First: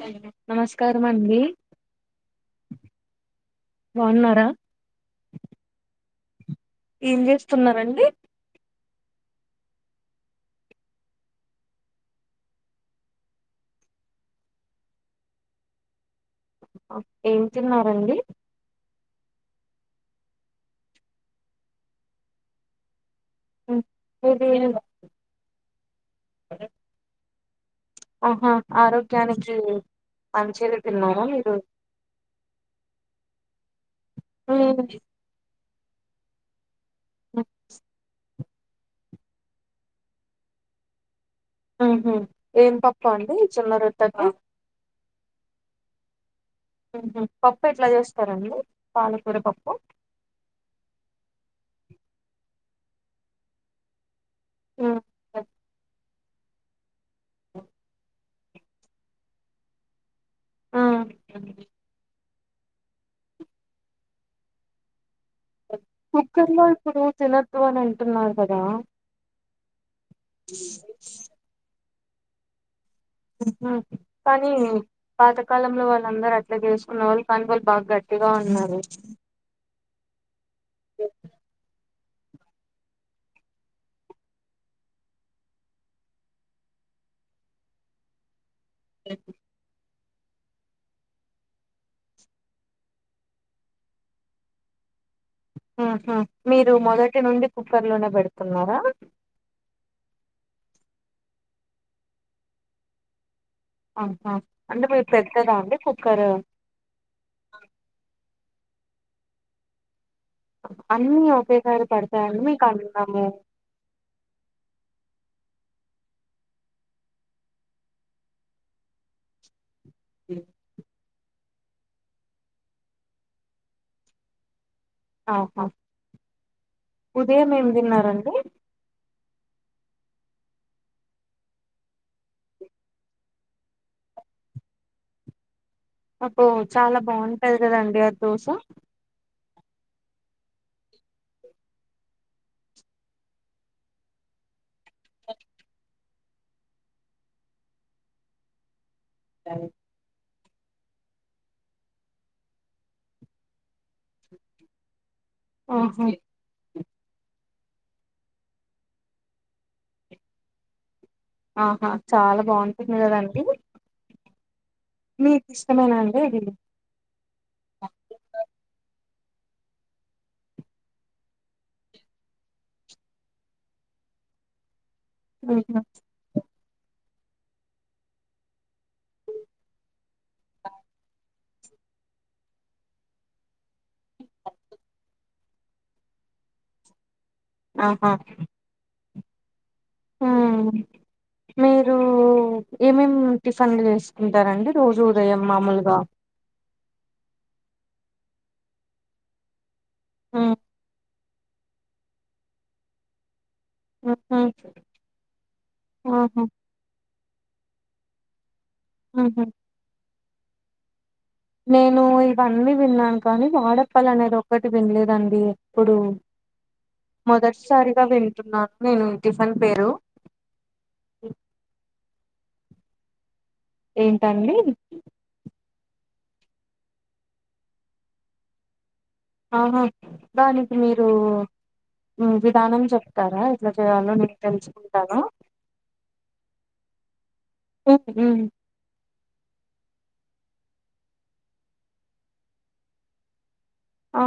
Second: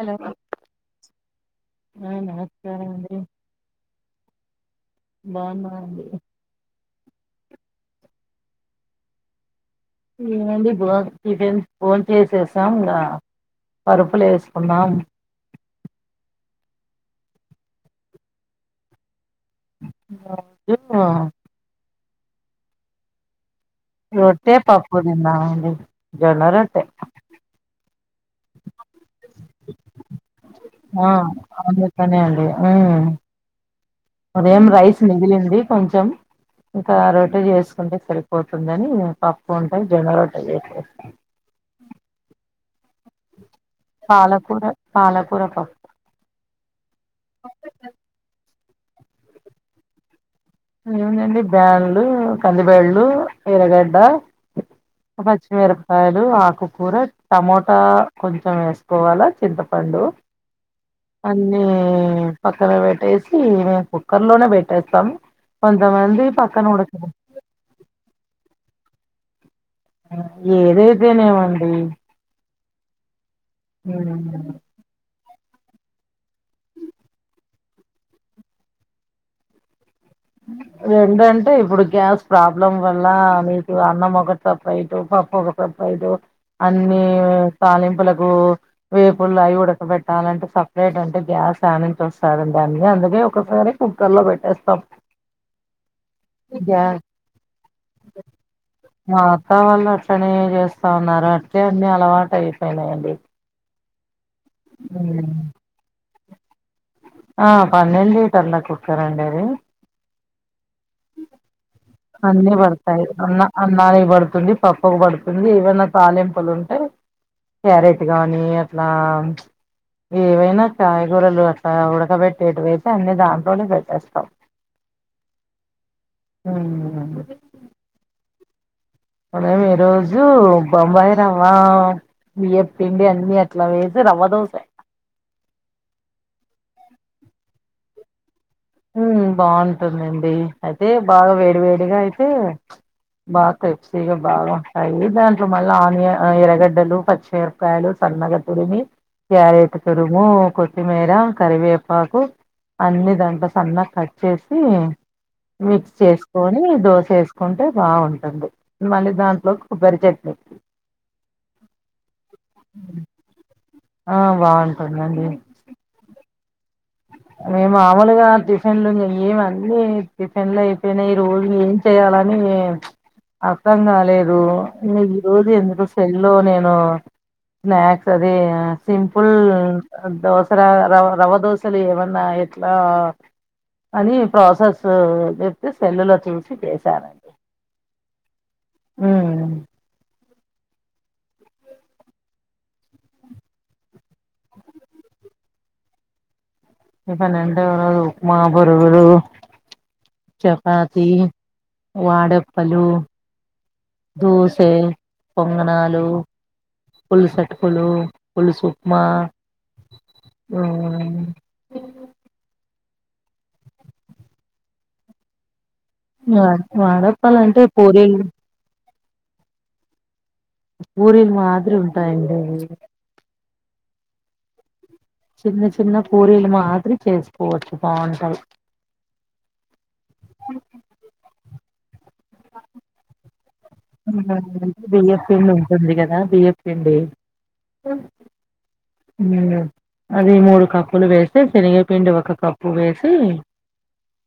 Hello నమస్కారం అండి. ఆ నమస్కారం బావున్నారా. బాగునా అండి ఇ. ఏం జెస్తున్నారండి. ఏమండి బోన్ టిఫిన్ చేసాముగా, పరుపులెసుకున్నాాం. ఏం తిన్నారండి. [unintelligible] మీది రొట్టె పప్పు, తిన్నమంది, జోన్న రొట్టె. ఆహా, ఆరోగ్యానికి. మంచిది ఆ తిన్నారా మీరు అందుకనే, అండి, ఉమ్. ఉదయం, రైస్, మిగిలింది, కొంచెం, ఇంకా, రోట్టే, జెసుకుంటే, సరి. పోతుందనీ, అ పప్పుఉంటే జొన్న, రొట్టె, జెసేస్తా. హు హు ఏం పప్పు, అండి, జొన్న, రొట్టనా. పాలకూర పాలకూర పప్పు. హు హు పప్పు, ఎట్లా, జెస్తారండి, పాలకూర, పప్పు. ఏముందండి, బ్యాన్లు, కందిబేళ్లు, ఎర్రగడ్డ. పచ్చిమిరపకాయలు, ఆకుకూర, టమోటా, కొంచం. మొత్తం, ఎసుకోవాలె, చింతపండు, ఆ అన్నీ, ఏ. పక్కన, వెట్టేసి, మేము, కుక్కర్ లోనే, బెట్టేత్తమ్. కుక్కర్ లో ఇప్పుడు, తినొద్దు, అని, అంటున్నారు, గదా. ఏదైతేనేమండి. ఉ కానీ. పాతకాలంలో, వాళ్ళందరుూ, అట్లా, జెసుకున్న వాళ్ళు, కానీ వాళ్ళు, బాగా గట్టిగా, ఉన్నారు. రెండు అంటే ఇప్పుడు గ్యాస్. ప్రాబ్లం వల్ల, మీకు, అన్నం, ఒక సపరైటు పప ఒక సపరైటు అన్ని ఏ. తాలింపులకు, తెలిపులకు వేపుుల్లయివేపుల్లు అయ్ గుడ వేపుల్లు, ఉడక బెట్ట. తనటే స్ప్రెట్ అంటేచట్టాలంటే సపరేట్ అంటే గ్యాస్ యానించి వస్తాడుడి అ అందుకే ఒకసారి కుక్కర్ లో పెట్టేస్తాం అ హ మీరు, గ్యాస్ మొదటి, నుండి, కుక్కర్ లోనే, పెడుతున్నారా. తనూ జేస్తా, ఉన్నారు, అంటే, అన్ని, అలవాటు, అయిపోయినాయండి. ఆహా అంటే, మీది, పెద్దదా, అండి, కుక్కరు. ఆ పన్నెలీటర్ర, కుక్కారండి, అది. అన్నీ ఒకే సారీ. అన్ని పడాయి అన్నానికి బడుతుంది పప్పకు బడుతుంది ది ఈవెన్ కాలింపులు ఉంటే క్యారెట్ గానీ అట్లా ఏవైనా కాయగూరలు అట్లా ఉడకబెట్టేటువేతే అన్ని దాంట్లోనే పెట్టేస్తాం ఆహా ఉదయం ఏం తిన్నారండి అ మీ ఈ రోజు బొంబాయి రవ్వ బియ్య పిండి అన్ని అట్లా వేసి రవ్వదోసాయి అబ్బో చాలా బాగుంటది కదండి ఆది దోస బాగుంటుందండి అయితే బాగా వేడి వేడిగా అయితే బా రిప్సీగా బాగా అవి దాంట్లో మళ్ళా ఆనియా ఎరగడ్డలు పచ్చిమిరపకాయలు సన్నగ తురిమి క్యారెట్ తురుము కొత్తిమీర కరివేపాకు అన్ని ద సన్న కట్ చేసి మిక్స్ ఆహా చేసుకొని దోస చేసుకుంటే బాగుంటుంది మళ్ళీ దాంట్లో కొబ్బరి చట్నీ ఆహా చాలా బాగుంటుంది కదాండి ఆ బాగుంటుందండి మీకు ఇష్టమైన అండి అది మేము మామలుగా టిఫిన్ లో ఏమంది టిఫిన్ లో అయిపోయినా ఈ రోజు ఏం చెయాలని అర్థం కాలేదు ఇ ఈ రోజు ఉహు ఎందుకు సెల్ లో నేను స్నాక్స్ అదే సింపుల్ దోస ర రవ్వదోస లు ఏమన్నా ఎట్లా అని ప్రాసెస్ చెప్తే సెల్లులో చూసి చేసారండి ఆహా ఉ ఉ మీరు ఏమేమి టిఫిన్లు చేసుకుంటారండి రోజు ఉదయం మామూలుగా టిఫిన్ అంటే ఓ రోజు ఉప్మా ఓ రోజు ఉమ్ చపాతి వాడప్పలు ఉహు దూసే పొంగనాలు ఆహా పుల్సటుకులు పులుసు ఉప్మా ఉహు నేను ఇవన్నీ విన్నాను కానీ వాడప్పలు అనేది ఒక్కటి వినలేదండి ఎప్పుడు వా- వాడప్పాలంటే మొదటిసారిగా పూరీలు వింటున్నాను నేను టిఫిన్ పేరు ఊరిల్ మాదిరి ఉంటాయండి అవి ఏంటండి చిన్న చిన్న పూరీలు మాదిరి చేసుకోవచ్చు బాగుంటారు ఆహా దానికి మీరు మ్ విధానం చెప్తారా ఎట్లా చేయాలో నేను తెలుసుకుంటాను బియ్యప్పిండి ఉంటుంది కదా బియ్యప్పిండి ఉ అది మూడు కప్పులు వేసి శనగపిండి ఒక కప్పు వేసి ఆ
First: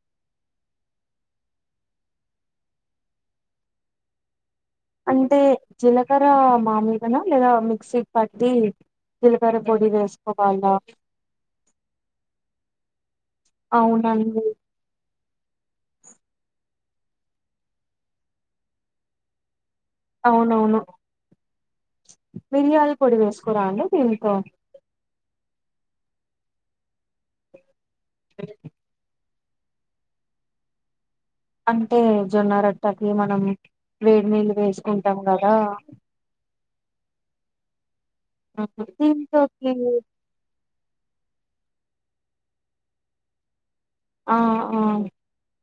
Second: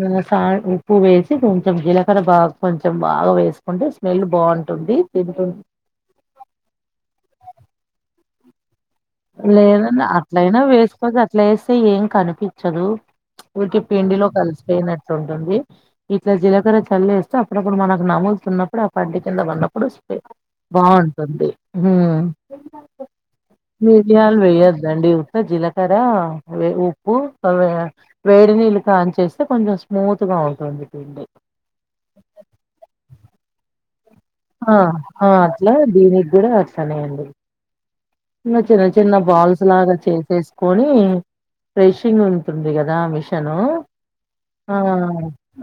మ్ సా ఉప్పు వేసి కొంచెం జీలకర బా కొంచెం బాగా వేసుకుంటే స్మెల్ బాగుంటుంది అంటే తింటుం జీలకర మామూలుగానే లేదా మిక్సీ బట్టి లేదండి అట్లయినా వేసుపోతే అట్లా వేస్తే ఏం కనిపించదు ఊరికే పిండిలో అవునండి కలిస్పయి ఉంటుంది ఇట్లా జీలకర చల్లి వేస్తే అప్పుడప్పుడు మనకు నములుతున్నప్పుడు ఆ పంటి కింద ఉన్నప్పుడు అప్పుడు అవునవును బాగుంటుంది ఉమ్ మిరియాల పొడి వేసుకోరా అండి దీంతో మిరియాలు వేయ్యద్దండి ఉత్త జీలకర ఉప్పు సవ వేడి నీళ్లు కాయిన్ చేసి కొంచెం స్మూత్ గా ఉంటుంది పిండి అంటే జొన్న రొట్టెకి మనం వేడి నీళ్ళు ఆ వేసుకుంటాం ఆ కదా అట్లా దీనికి కూడా అట్లానే అండి ఇక చిన్న చిన్న బాల్స్ దీంతోకి లాగా చేసేసుకొని ఫ్రెషింగ్ ఉంటుంది కదా మిషను ఆ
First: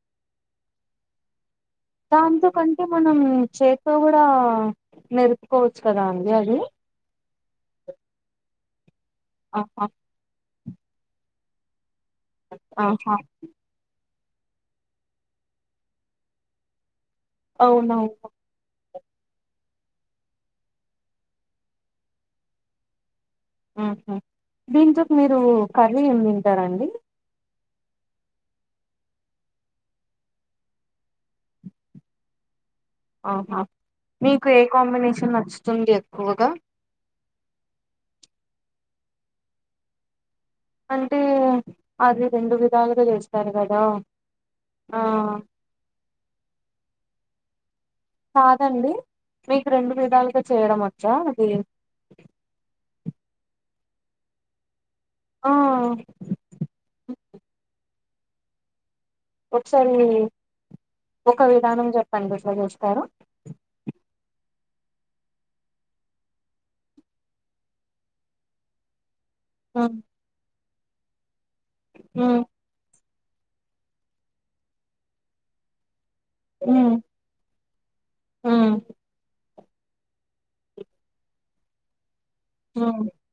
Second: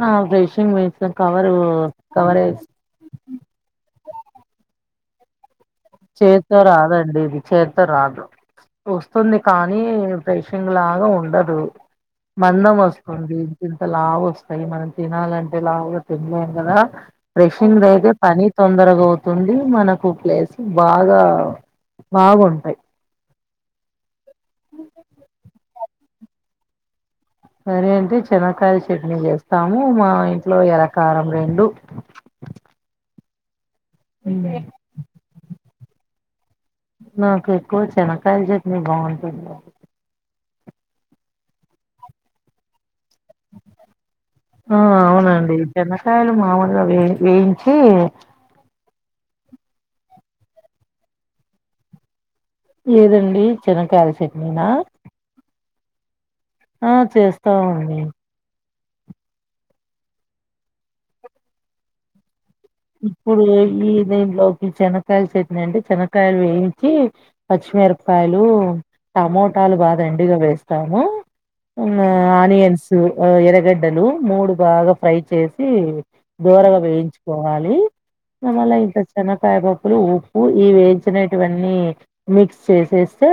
ఆ వేషింగ్ మెషన్ కవరు కవర్ దాంతో కంటే మనం చేతితో కూడా నేరుపు చేతో రాదండి ఇది చేతో రాదు వస్తుంది కానీ ఆహా ప్రేషింగ్ లాగా ఉండదు మందం ఆహా వస్తుంది ఇంత లావు వ స్తాయి మనం తినాలంటే లావుగా తినలేం కదా ఫ్రెషింగ్ అయితే అవునవును పని తొందరగా అవు తుంది మనకు ప్లేస్ బాగా బాగుంటాయి ఆహా దీనితోటి మీరు కర్రీ ఏం తింటారండి కర్రి అంటే చనకాయల చట్నీ చేస్తాము మా ఇంట్లో ఎర్రకారం రెండు ఆహా మీకు ఏ కాంబినేషన్ నచ్చుతుంది ఎక్కువగా నాకు ఎక్కువ చనకాయలు చేట్ని బాగుంటది అంటే అది రెండు విధాలుగా చేస్తా ఆ అవునండి చనకాయలు మాముూలుగా వే వేయించి కాదండి మీకు రెండు విధాలుగా చేయడం వచ్చా అది ఏదండి చనకాయల చట్నీనా ఆ ఆ చేస్తామండి ఒకసారి ఒక విధానం చెప్పండి ఎట్లా చేస్తారో ఇప్పుడు ఏది దేంట్లో ఈ చనకాయల చట్నీ అంటే చనకాయలు వేయించి పచ్చిమిరపకాయలు టమోటాలు ఉమ్ బాగా ఎండిగా వేస్తాము ఆ ఉమ్ ఆనియన్స్ ఎరగడ్డలు మూడు బాగా ఫ్రై చేసి దోరగా వేయించుకో వాలి మ మళ్ళా ఉమ్ ఇంకా చెనకాయ పప్పులు ఉప్పు ఇ వేయించినటువన్నీ మిక్స్ ఉమ్ చేసేస్తే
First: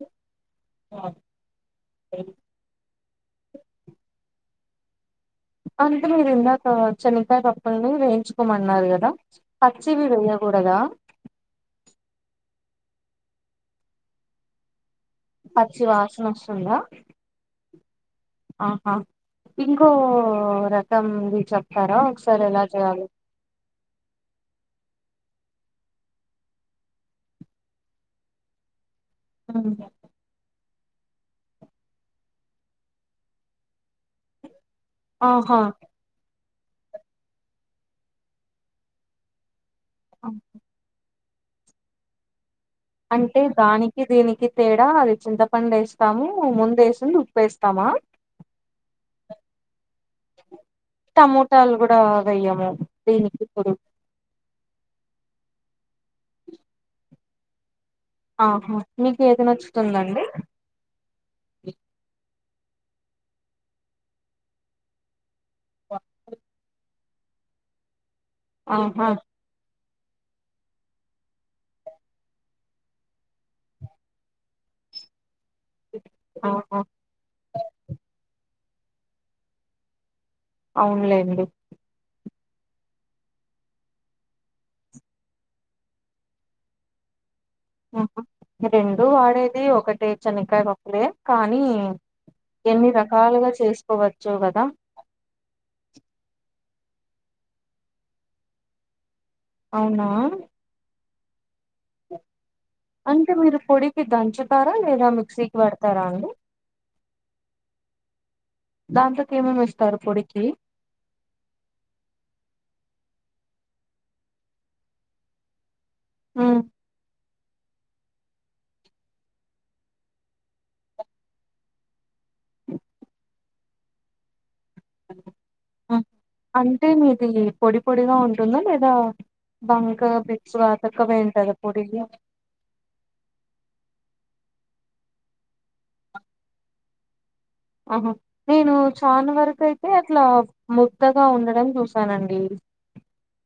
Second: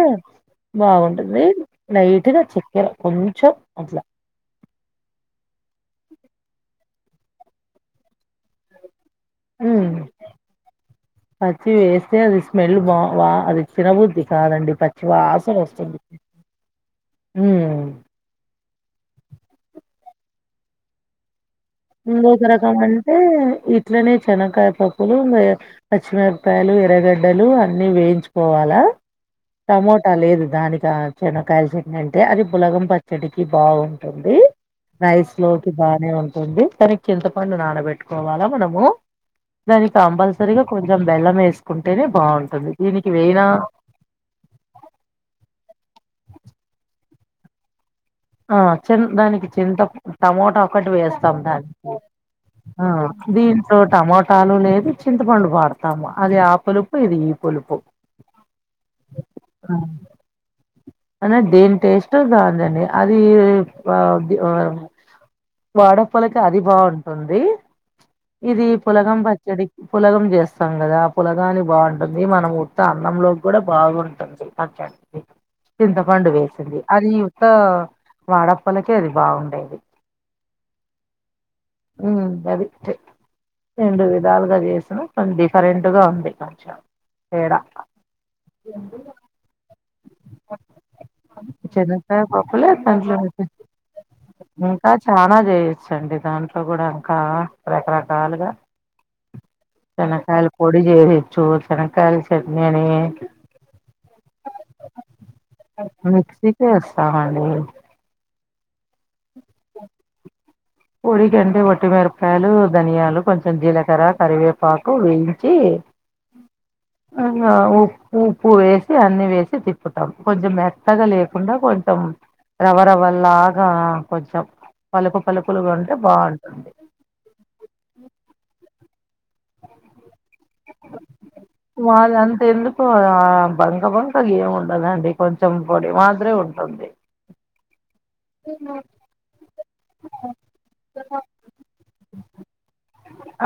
బాగుంటుంది లైట్గా చెక్కెర కొంచెం అట్లా అంటే మీరు ఇందాక చనకాయ పప్పుల్ని వేయించుకోమన్నారు కదా ఉమ్ పచ్చివి వెయ్యకూడదా పచ్చి వేస్తే అది స్మెల్ బా వా అది తిన్నబుద్ధి కాదండి పచ్చి వాసవ పచ్చి వస్తుంది వాసన వస్తుందా ఉమ్ ఆహా ఇంకో రకం ఉంది చెప్ప ఇంకొంక రకం అంటే ఇట్లనే చెనకాయ ప ప్పులు పచ్చిమిరపకాయలు ఎర్రగడ్డలు అన్ని వేయించుకోవాలా టమోటా లేదు దానికి ఆ చనకాయల చట్ని అంటే అది బులగం పచ్చడికి బాగుంటుంది రైస్ ఆహా లోకి బానే ఉంటుంది కానీ చింతపండు నానబెట్టుకోవాలా మనము దానికి కంపల్సరీగా కొంచెం బెల్లం వేసుకుంటేనే బాగుంటుంది దీనికి అంటే వేయినా దానికి దీనికి తేడా అది చింతపండు వే స్తాము ముందేసింది ఉప్పేస్తామా ఆ చి దానికి చింత టమోటా ఒకటి వేస్తాం టమోటాలు దానికి కూడా వెయ్యము ఆ దీనికి ఇప్పుడు దీంట్లో టమోటాలు లేదు చింతపండు వాడతాము అది ఆ పులుపు ఇది ఈ పులుపు ఆహా మీకు ఏది నచ్చుతుందండి అన దేన్ టేస్ట్ దాందే అండి అదీ ప ఆ వాడప్పలకి అది బాగుంటుంది ఇదీ ఆహా పులగం పచ్చడి పులగం జేస్తాం గదా పులగాని బాగుంటుంది మనము ఉత్త అన్నంలో గూడా బాగుంటుంది అ స పు చింతపండు వేసింది ఆహా అది యుత్త వాడప్పలకే అది బాగుండేది అవున్లేండి [unintelligible] రెండు విధాలుగా చేసిన కాన్ డిఫరెంట్గా ఉంది కొంచెం తేడా ఊహు రెండూ వాడేది ఒకటే చనే క రొండే కానీ శనగకాయ పప్పులే ఎన్ని దాంట్లో రకాలుగా చేసుకోవచ్చో గదా జేయోచ్చండి దానిక్ అగుడంకా రకరకాలుగా అవునా శనక్కాయల పొడి జేసి శెనక్కాయాల చట్ని అని ఏసి అంటే మీరు పొడికి దంచుతారా లేదా మిక్సీకి పెడతారా అండి మిక్సీకే ఏస్తామండి దాంతోకి ఏమేమి ఎస్తారు పొడికి పొడికంటే ఒట్టిమిరపాయలు, ధనియాలు, కొంచెం జీలకర్ర, కరివేపాకు, వేయించీ. ఉమ్, అనా ఓ ఉప్పు వేసి అన్ని వేసి తిప్పుతాం కొంచెం మెత్తగా లేకుండా కొంచెం రవ్వ రవ్వ లాగా కొంచెం పలుకు పలుకు ఉ అంటే మీది పొడి పొడిగా ఉంటుందా లేదా బంకగ పె వాళ్ళంత ఎందుకు ఆ బంగ బంగ్ టల్ ఏం ఉండదండి కొంచెం పొడి మాదిరే ఉంటుంది ఆహ నేను చాన వరకు అయితే అట్లా ముద్దగా ఉండడం చూసానండి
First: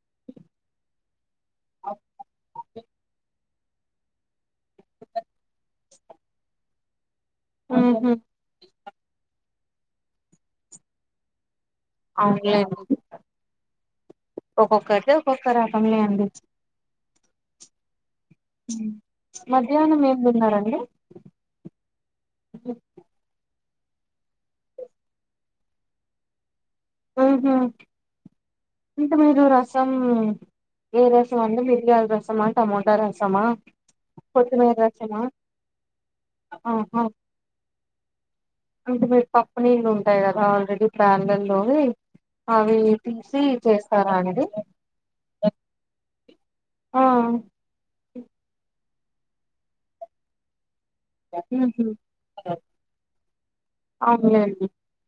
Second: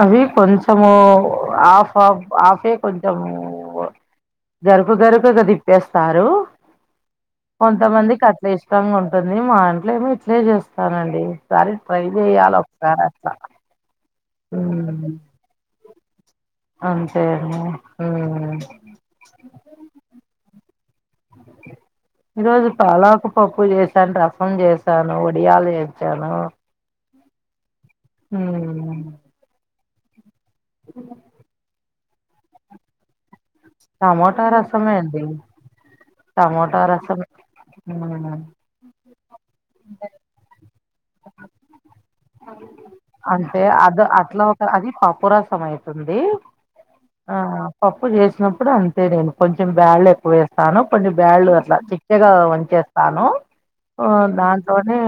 అవీ కొంచెము హఫ్ హఫ్ హాఫే కొంచెమూ గరుకు గరుకుగా దిప్పేస్తారు ఊహూ కొంతమందికి అట్లే ఇష్టంగా ఉంటుంది మా ఇంట్లే ఏమో ఇట్లే చేస్తానండి సారి ట్రై జెయ్యాల ఒకసారి అట్లా ఒక్కొక్కరిది ఉమ్, ఒక్కొక్క రకంలే అండి అంతే ఐన ఊమ్ మధ్యాహ్నం ఏం తిన్నారండి ఈరోజు పాలాకు పప్పు జేస్ కాన్ రసం జేశాను వడియాలు ఏంచాను ఊహు ఇంక మీరు రసం ఏ రసం అండి మిర్యాల్ రసమా టమోటా రసమా టమోటా కోతుమీర్ రసమే ఏసినా అండి టమోటా రసం ఊ ఇవి పప్పు నీళ్ళు ఉంటాయి కదా ఆల్రెడీ పాన్లల్లోవి అంటే అద అట్లా అండి ఒక అది పప్పురసం అయితుంది ఆ పప్పు జేసినప్పుడు అంతే నేను కొంచెం బ్యాళ్లు ఎక్కువ ఏస్తాను కొంజెం బ్యాళ్ళు అట్లా ఉహు చిక్కగా వంచేస్తాను ఓ అవునులేండి దాంట్లోనే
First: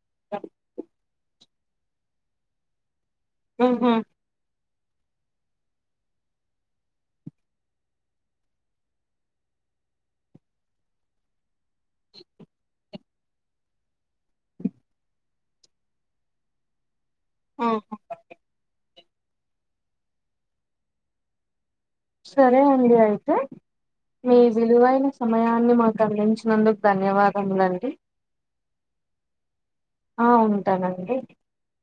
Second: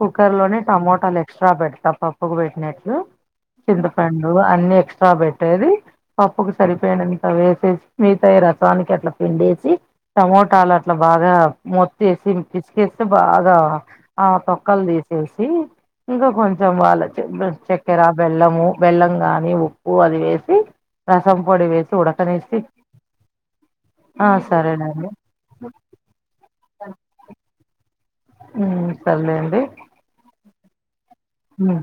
కుక్కర్ లోనే టమోటాలే ఎక్స్ట్రా పెడతా పప్పుకు బెట్టినట్లు ఉహు చింతపండు అన్ని ఎక్స్ సా బెట్టేది పప్పుకు సరిపోయినంత వేసేసి మిగతాయి రసానికి అట్లా పిండేసి టమోటాలు అట్లా బాగా మొత్తేసి పిసుకేసి బాగా ఆ తొక్కలు తీసేసి ఇంకా కొంచెం వాళ్ళ ఉహు చక్కెర బెల్లము బెల్లం గాని ఉప్పు అది వేసి రసం పొడి వేసి ఉడకనేసి సరే అండి అయితే ఆ మీ విలువ వైన సరేనండి సమయాన్ని మాకు అందించినందుకు ధన్యవాదములండి ఉ సరలేే అండి ఆ ఉంటానండి ఉ